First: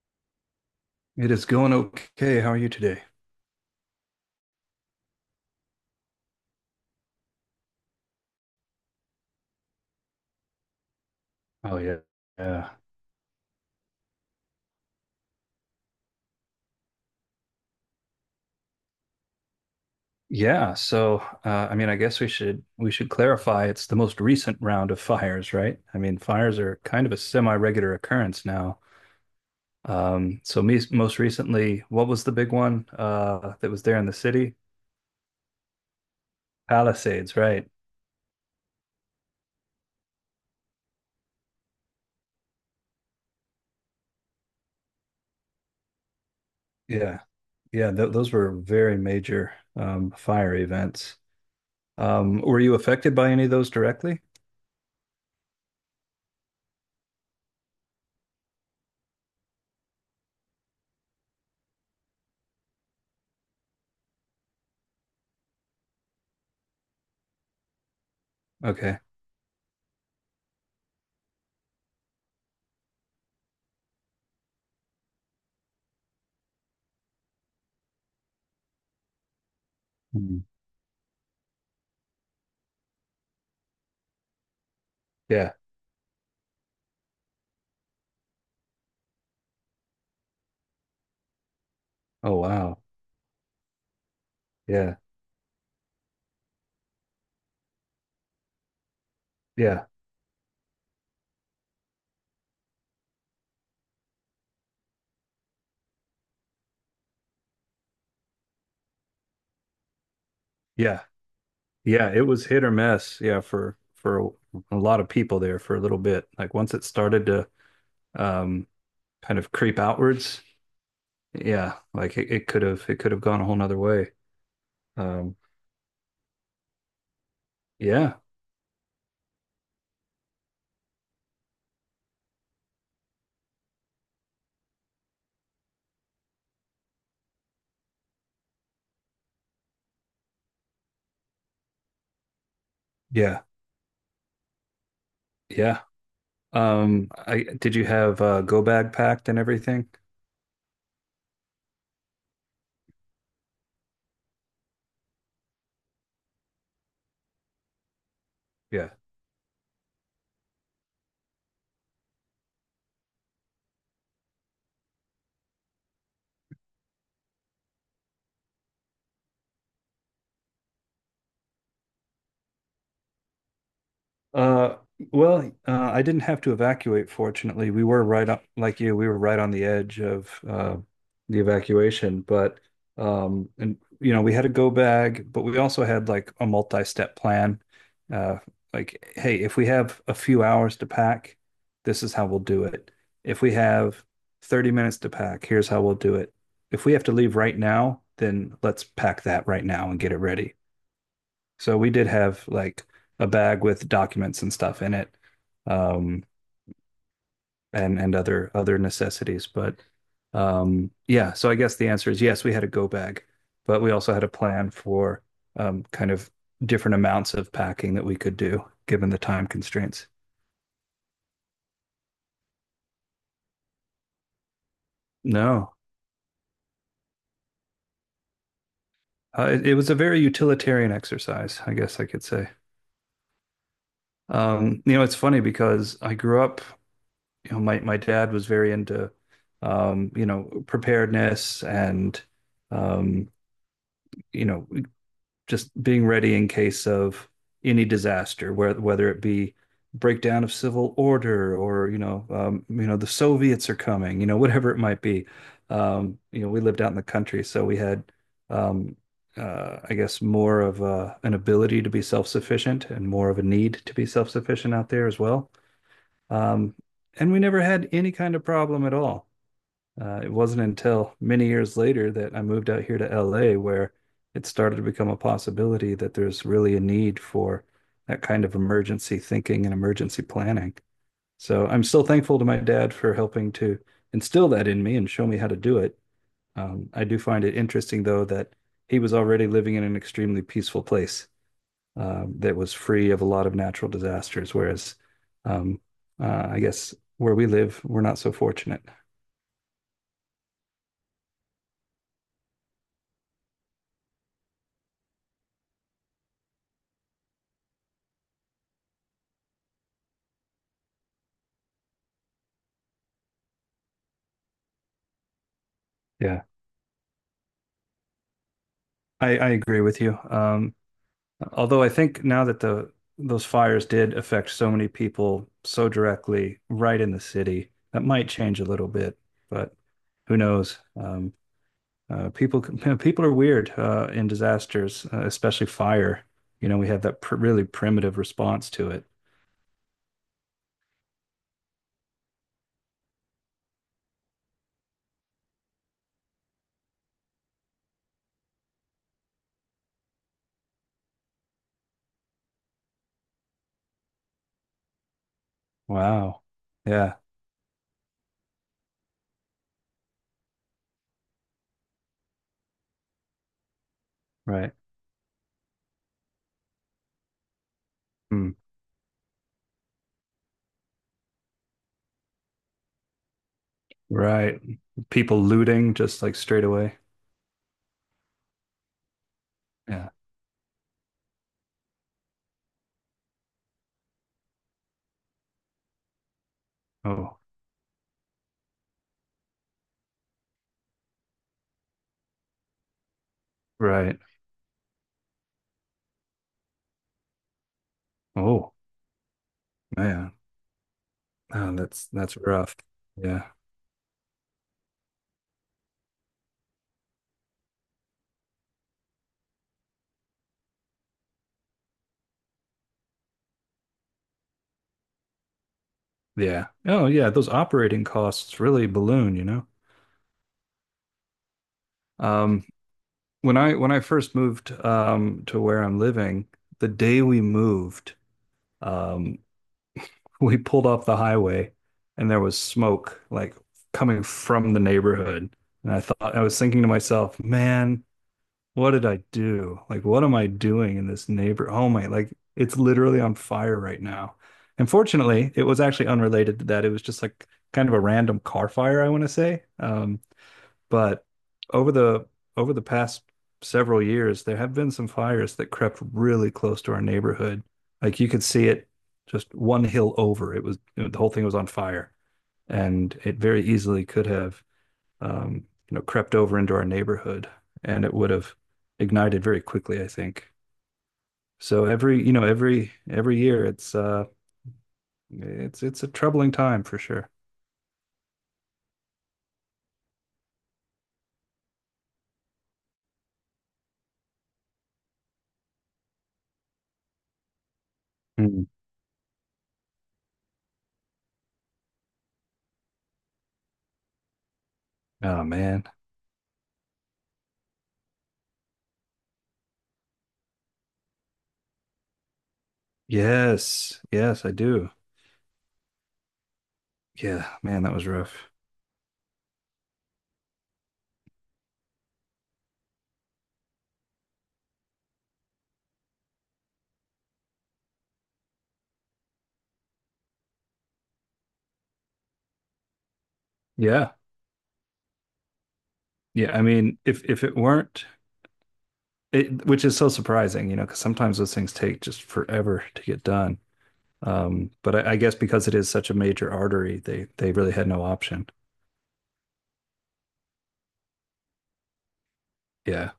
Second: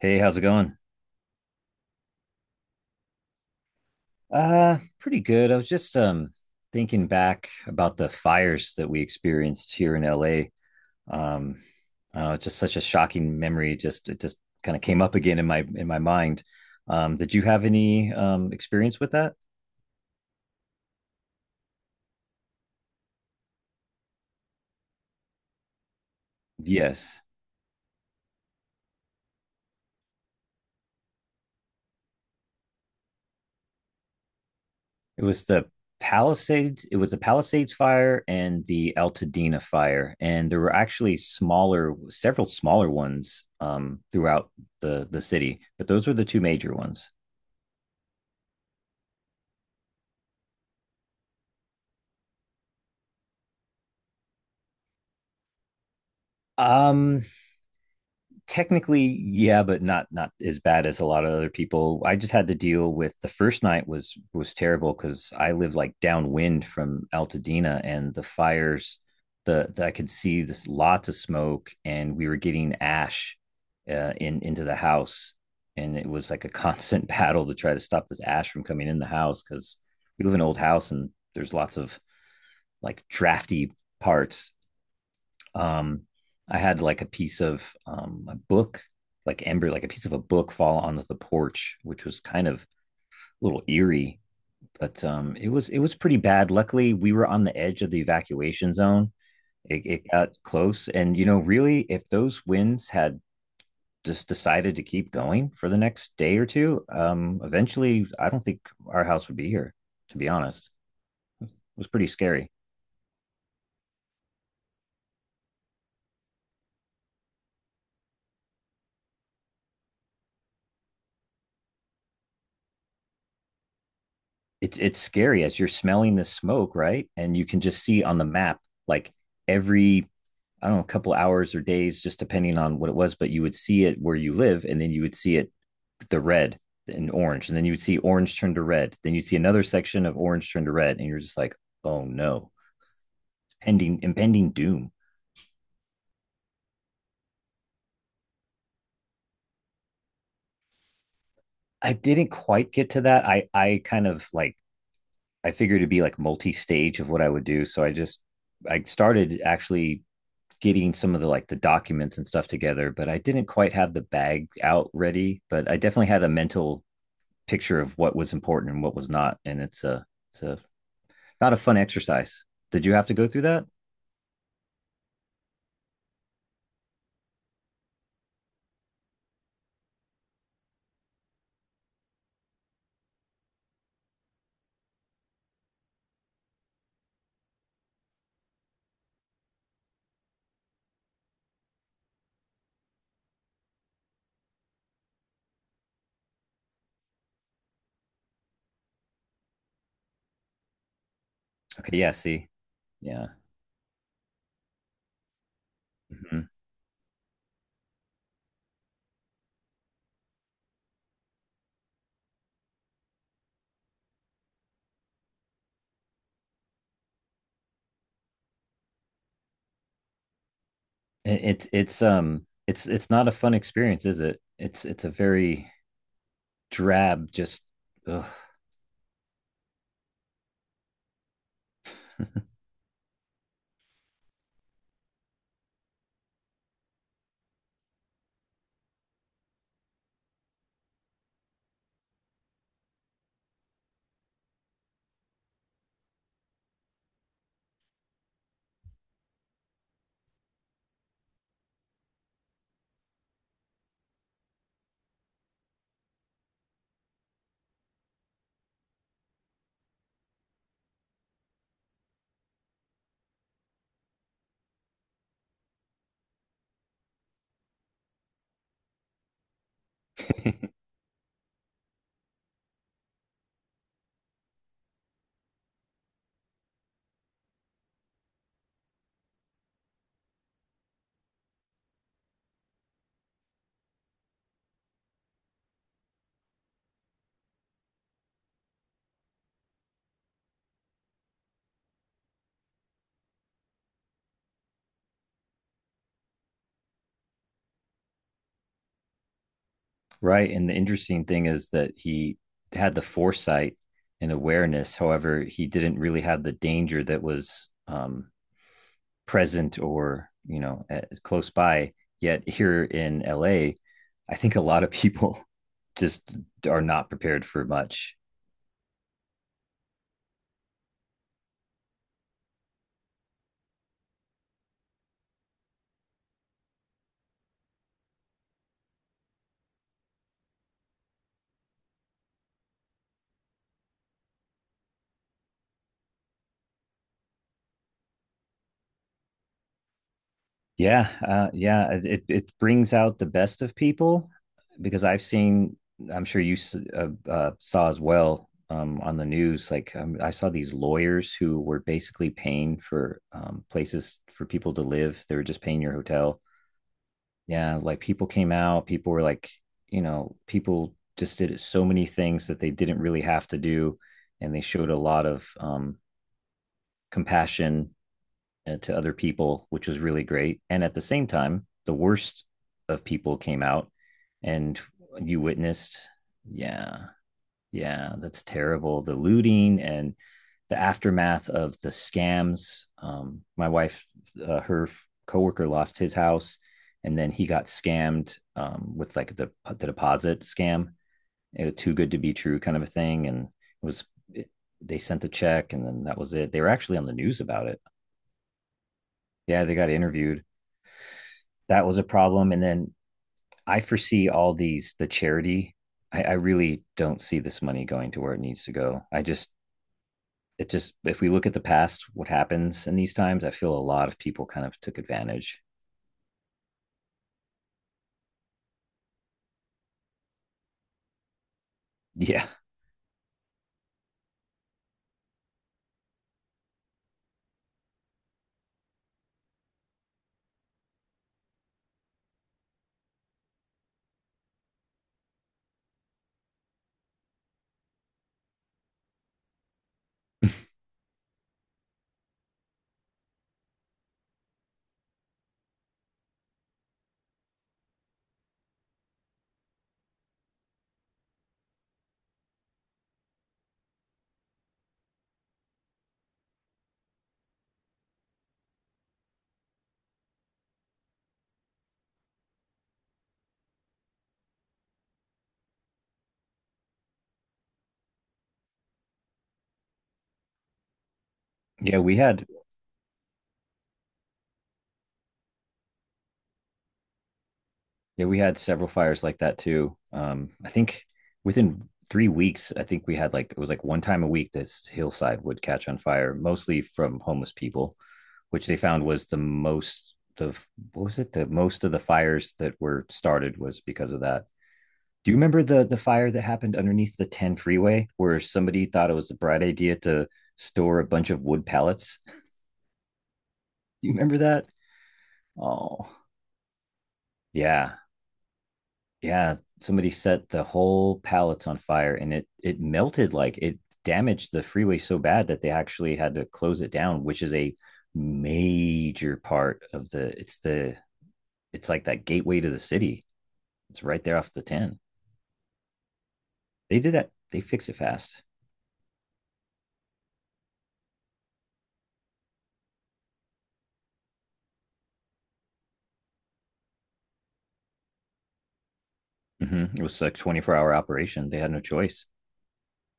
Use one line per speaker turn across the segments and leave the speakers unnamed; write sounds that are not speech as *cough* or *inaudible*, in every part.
Hey, how's it going?
It is going okay. How are you today?
Pretty good. I was just thinking back about the fires that we experienced here in LA. Um,
Oh yeah.
just
Yeah.
such a shocking memory. Just it just kind of came up again in my mind. Did you have any experience with that?
Yeah, so I mean I guess we should clarify it's the most recent round of fires, right? I mean fires are kind of a
Yes.
semi-regular occurrence now. So me most recently, what was the big one that was there in the city?
It was the
Palisades, right?
Palisades fire and the Altadena fire. And there were actually several smaller ones throughout the city, but those were the two major ones.
Yeah. Yeah, th those were very major fire events. Were you affected by any of those directly?
Um, Technically yeah, but not as bad as a lot of other people. I just had to deal with the first night. Was terrible because I live like downwind from Altadena and the fires
Okay.
the I could see this, lots of smoke, and we were getting ash in into the house, and it was like a *laughs* constant battle to try to stop this ash from coming in the house, because we live in
Mm.
an old house and there's lots of like drafty parts.
Yeah.
um, I had like a piece of a book, like embryo, like a piece of a book fall onto the porch, which was
Oh
kind of a
wow.
little eerie,
Yeah.
but it was pretty bad. Luckily, we were on the edge of the evacuation zone. It,
Yeah.
it got close, and you know, really, if those winds had just decided to keep going for the next day or two, eventually, I don't think our house would be here. To be honest,
Yeah.
it was pretty
Yeah, it was
scary.
hit or miss. Yeah, for a lot of people there for a little bit. Like once it started to um kind of creep outwards, yeah, like it could have gone a whole nother way.
It's
Um
scary as you're smelling this smoke, right? And you can just see
yeah,
on the map like every, I don't know, a couple hours or days, just depending on what it was, but you would see it where you live, and then you would see it the red and orange, and then you would see orange turn to red, then you'd see another section of orange turn to red, and you're just like, oh no,
yeah,
it's pending impending doom.
yeah. I did you have go bag packed and everything?
I didn't quite get to that. I kind of like, I figured it'd be like multi-stage of what I would do, so I
Yeah.
started actually getting some of the like the documents and stuff together, but I didn't quite have the bag out ready. But I definitely had a mental picture of what was important and what was not, and it's a not a fun exercise. Did you have to go through that?
Uh, well, I didn't have to evacuate, fortunately. We were right up, like you, we were right on the edge of the evacuation, but and you know, we had a go bag, but we also had like a multi-step plan. Uh, like, hey, if we have a few hours to pack, this is how we'll do it. If we have 30 minutes to pack, here's how we'll do it. If we have to leave right now, then let's pack that right now and get it ready. So we
Okay,
did
yeah,
have
see.
like a
Yeah.
bag with documents and stuff in it, um,
Hmm.
and and other necessities. But yeah, so I guess the answer is yes, we had a go bag, but we also had a plan for kind of different amounts of packing that we could do given the time constraints.
It, it's not a fun experience, is it? It's a very
No,
drab, just ugh,
it was a very utilitarian exercise, I guess I could say. You know, it's funny because I grew up you know, my dad was very into you know, preparedness and um, you know, just being ready in case of any disaster, whether it be breakdown of civil order or you know, the Soviets are coming, you know, *laughs* whatever it might be. You know, we lived out in the country, so we had um, I guess more of an ability to be self-sufficient and more of a need to be self-sufficient out there as well. Um, and we never had any kind of problem at all. It wasn't until many years later that I moved out here to LA where it started to become a possibility that there's really a need for that kind of emergency thinking and emergency planning. So I'm still thankful to my dad for helping to instill that in me and show me how to do it. I do find it interesting, though, that he was already living in an extremely peaceful place that was free of a lot of natural disasters. Whereas, um, I guess where we live, we're not so fortunate.
right. And the interesting thing is that he had the foresight and awareness. However, he didn't really have the danger that was, present, or you know, at close by. Yet here in LA, I think a lot of *laughs* people just
Yeah,
are not prepared for much.
I agree with you. Although I think now that the those fires did affect so many people so directly right in the city, that might change a little bit, but who knows? People *laughs* people are weird in disasters, especially fire. You know, we have that pr really primitive response to it.
Yeah, it brings out the best of people, because I've seen, I'm sure you saw as well on the news. Like I saw these lawyers who were basically paying for places for people to live. They were just paying your hotel.
Wow. Yeah,
Yeah, like people came out. People were like, you know, people just did so many things that they didn't really have to do, and they
right.
showed a lot of compassion
Hmm.
to other people, which was really great. And at the same time, the worst of people came out,
Right.
and you
People looting
witnessed,
just like straight away.
yeah, yeah, that's terrible. The looting
Yeah.
and the aftermath of the scams. My wife, her coworker lost his house, and then
Oh,
he got scammed with like the deposit scam. It was too good to be true kind of a thing. And
right.
it, they sent the check and then that was it. They were actually on the news about it.
Oh,
Yeah, they got
man.
interviewed.
Oh,
That was a
that's
problem. And
rough.
then
Yeah.
I foresee all these the charity. I really don't see this money going to where it needs to go. I just, it just, if we look at the past, what happens in these times, I feel a lot of people kind of took advantage. *laughs*
Yeah. Oh, yeah, those operating costs really balloon, you know.
Yeah.
Um, when I first moved to where I'm living, the day we moved, um, *laughs* we pulled off the highway, and there was smoke like coming from the neighborhood. And I was thinking to myself, man, what did I do? Like, what am I doing in this neighbor? Oh my, like it's literally on fire right now. And fortunately, it was actually unrelated to that. It was just like kind of a random car fire, I want to say. But over the over the past several years, there have been some fires that crept really close to our neighborhood. Like you could see it just one hill over. It was you know, the whole thing was on fire, and it very easily could have you know crept over into our neighborhood, and it would have ignited very quickly, I think. So
Yeah, we
every you know
had
every year, it's a troubling time for sure.
yeah, we had several fires like that too. I think within 3 weeks, I think we had like, it was like one time a week this hillside would catch on fire, mostly from homeless people, which
Mm.
they found was the most of, what was it? The most of the fires that were started was because of that. Do you
Oh
remember the
man,
the fire that happened underneath the 10 freeway where somebody thought it was a bright idea to store a bunch of wood pallets? *laughs* Do
yes,
you remember
yes, I
that?
do.
Oh,
Yeah, man, that
yeah.
was rough.
Yeah, somebody set the whole pallets on fire, and it melted, like it damaged the freeway so bad that they actually had to close it down, which is a major part of the it's like that gateway to the city. It's
Yeah.
right there off the 10.
Yeah. I
They
mean,
did that.
if it
They fix it
weren't
fast.
it, which is so surprising, you know, because sometimes those things take just forever to get done. But I guess because it is such a major artery, they really had no option.
Mm-hmm. It was like 24-hour operation. They had no choice.
Yeah.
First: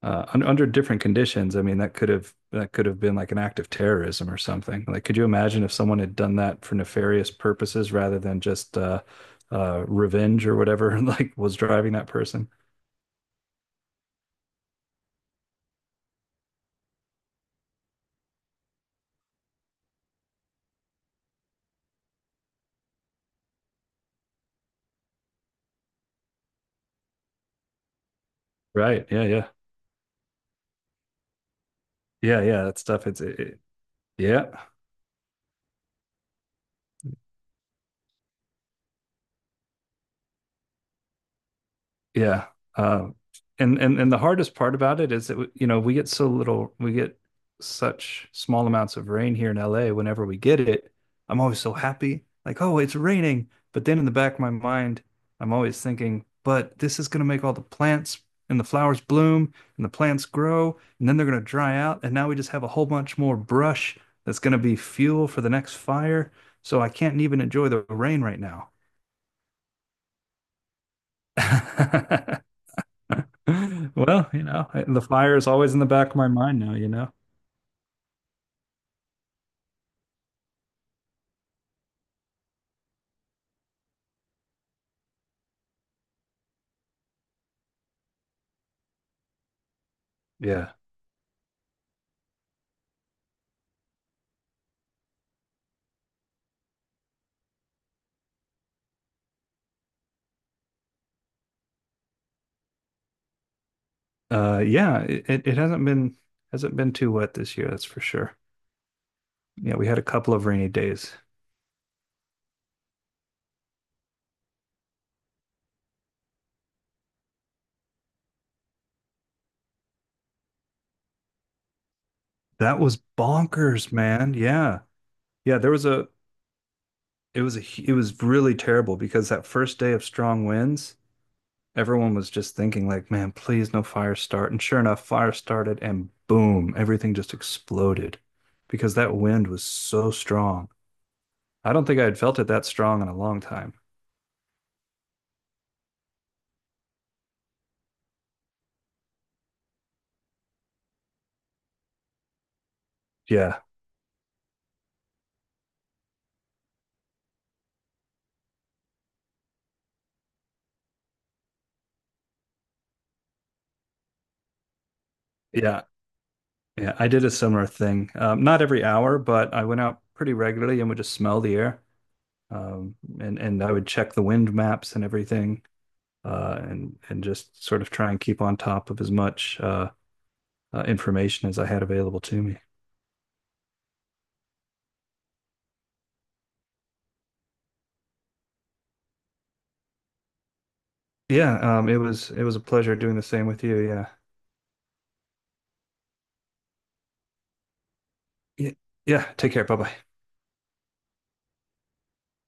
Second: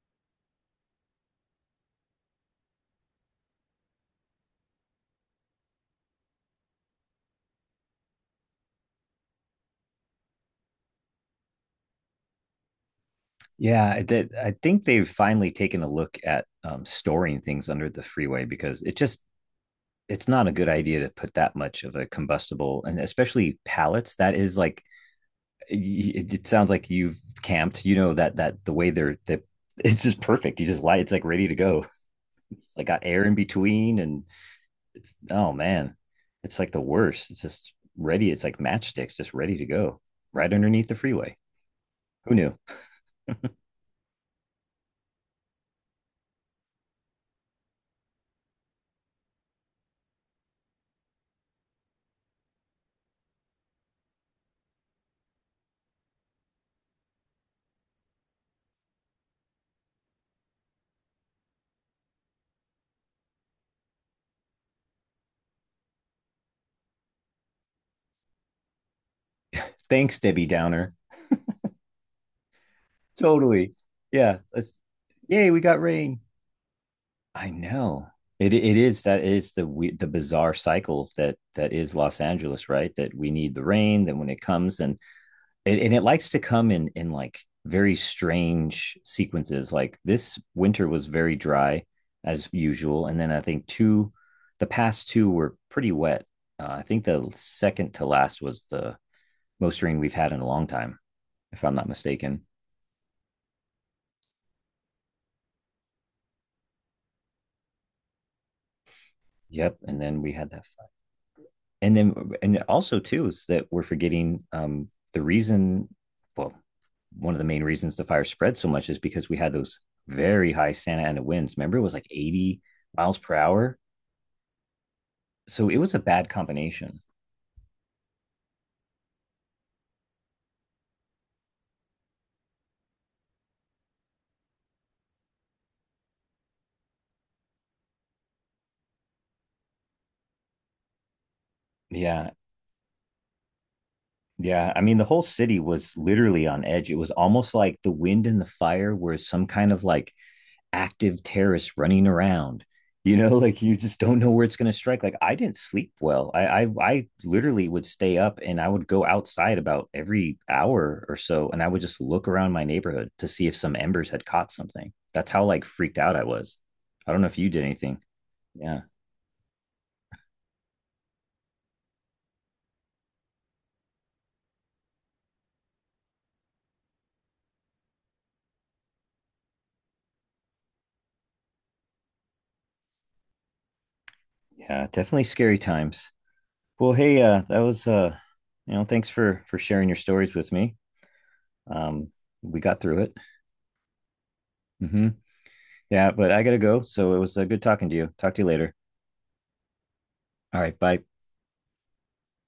Under different conditions, I mean, that could have been like an act of terrorism or something. Like, could you imagine if someone had done that for nefarious purposes rather than just revenge or whatever, *laughs* like was driving that person?
Yeah, I did. I think they've finally taken a look at storing things under the freeway, because it just, it's not a good idea to put that much of a combustible, and especially pallets. That is like, it sounds like you've camped. You know that, that the way
Right.
they're
Yeah.
that,
Yeah.
*laughs* it's just perfect. You just lie. It's like ready to go.
Yeah. Yeah. That
Like got
stuff.
air in between, and
Yeah.
it's, oh man, it's like the worst. It's just ready. It's like matchsticks, just ready to go right underneath the freeway. Who
yeah.
knew?
Um,
*laughs*
and and the hardest part about it is that you know we get such small amounts of rain here in LA. Whenever we get it, I'm always so happy, like oh it's raining. But then in the back of my mind, I'm always thinking, but this is going to make all the plants and the flowers bloom and the plants grow and then they're going to dry out and now we just have a whole bunch more brush that's going to be fuel for the next fire. So I can't even enjoy the rain right now.
Thanks, Debbie Downer.
*laughs*
Totally.
*laughs* Well,
Yeah.
you know,
Let's,
the fire is
yay, we
always
got
in the back of
rain.
my mind now, you know.
I know. It is that is the we, The bizarre cycle that that is Los Angeles, right? That we need the rain, then when it comes, then, and it likes to come in like very strange sequences. Like this
Yeah.
winter was very dry as usual, and then I think the past two were pretty wet. I think the second to last was the most rain we've had in a long time, if I'm not mistaken.
Yeah, it hasn't been too wet this year, that's for sure. Yeah,
Yep,
we had
and
a
then we
couple of
had that,
rainy days.
and then and also too is that we're forgetting the reason, well, one of the main reasons the fire spread so much is because we had those very high Santa Ana winds. Remember, it was like 80
That was
miles per hour,
bonkers, man. Yeah. Yeah,
so
there
it
was
was a
a
bad combination.
it was really terrible because that first day of strong winds, everyone was just thinking like, man, please no fire start. And sure enough, fire started and boom, everything just exploded because that wind was so strong. I don't think I had
Yeah,
felt it that strong in a long time.
yeah, I mean the whole city was literally on edge. It was almost like the wind and the fire were some kind of like active terrorists running around, you know. *laughs*
Yeah,
Like, you just don't know where it's going to strike. Like, I didn't sleep well. I literally would stay up, and I would go outside about every hour or so, and I would just look around my neighborhood to see if some embers had caught something. That's how like
yeah,
freaked out I was.
yeah. I
I don't
did
know
a
if you did
similar
anything.
thing. Not
Yeah,
every hour, but I went out pretty regularly and would just smell the air. And I would check the wind maps and everything, and just sort of try and keep on top of as much information as I had available to me.
yeah, definitely scary times. Well, hey, that was you know, thanks for sharing your stories with me.
Yeah,
um
it was
we
a
got
pleasure
through it.
doing the same with you. Yeah,
Hmm. Yeah, but I gotta go, so it was good talking to you. Talk to you
yeah.
later.
yeah. Take care. Bye bye.
All right. Bye.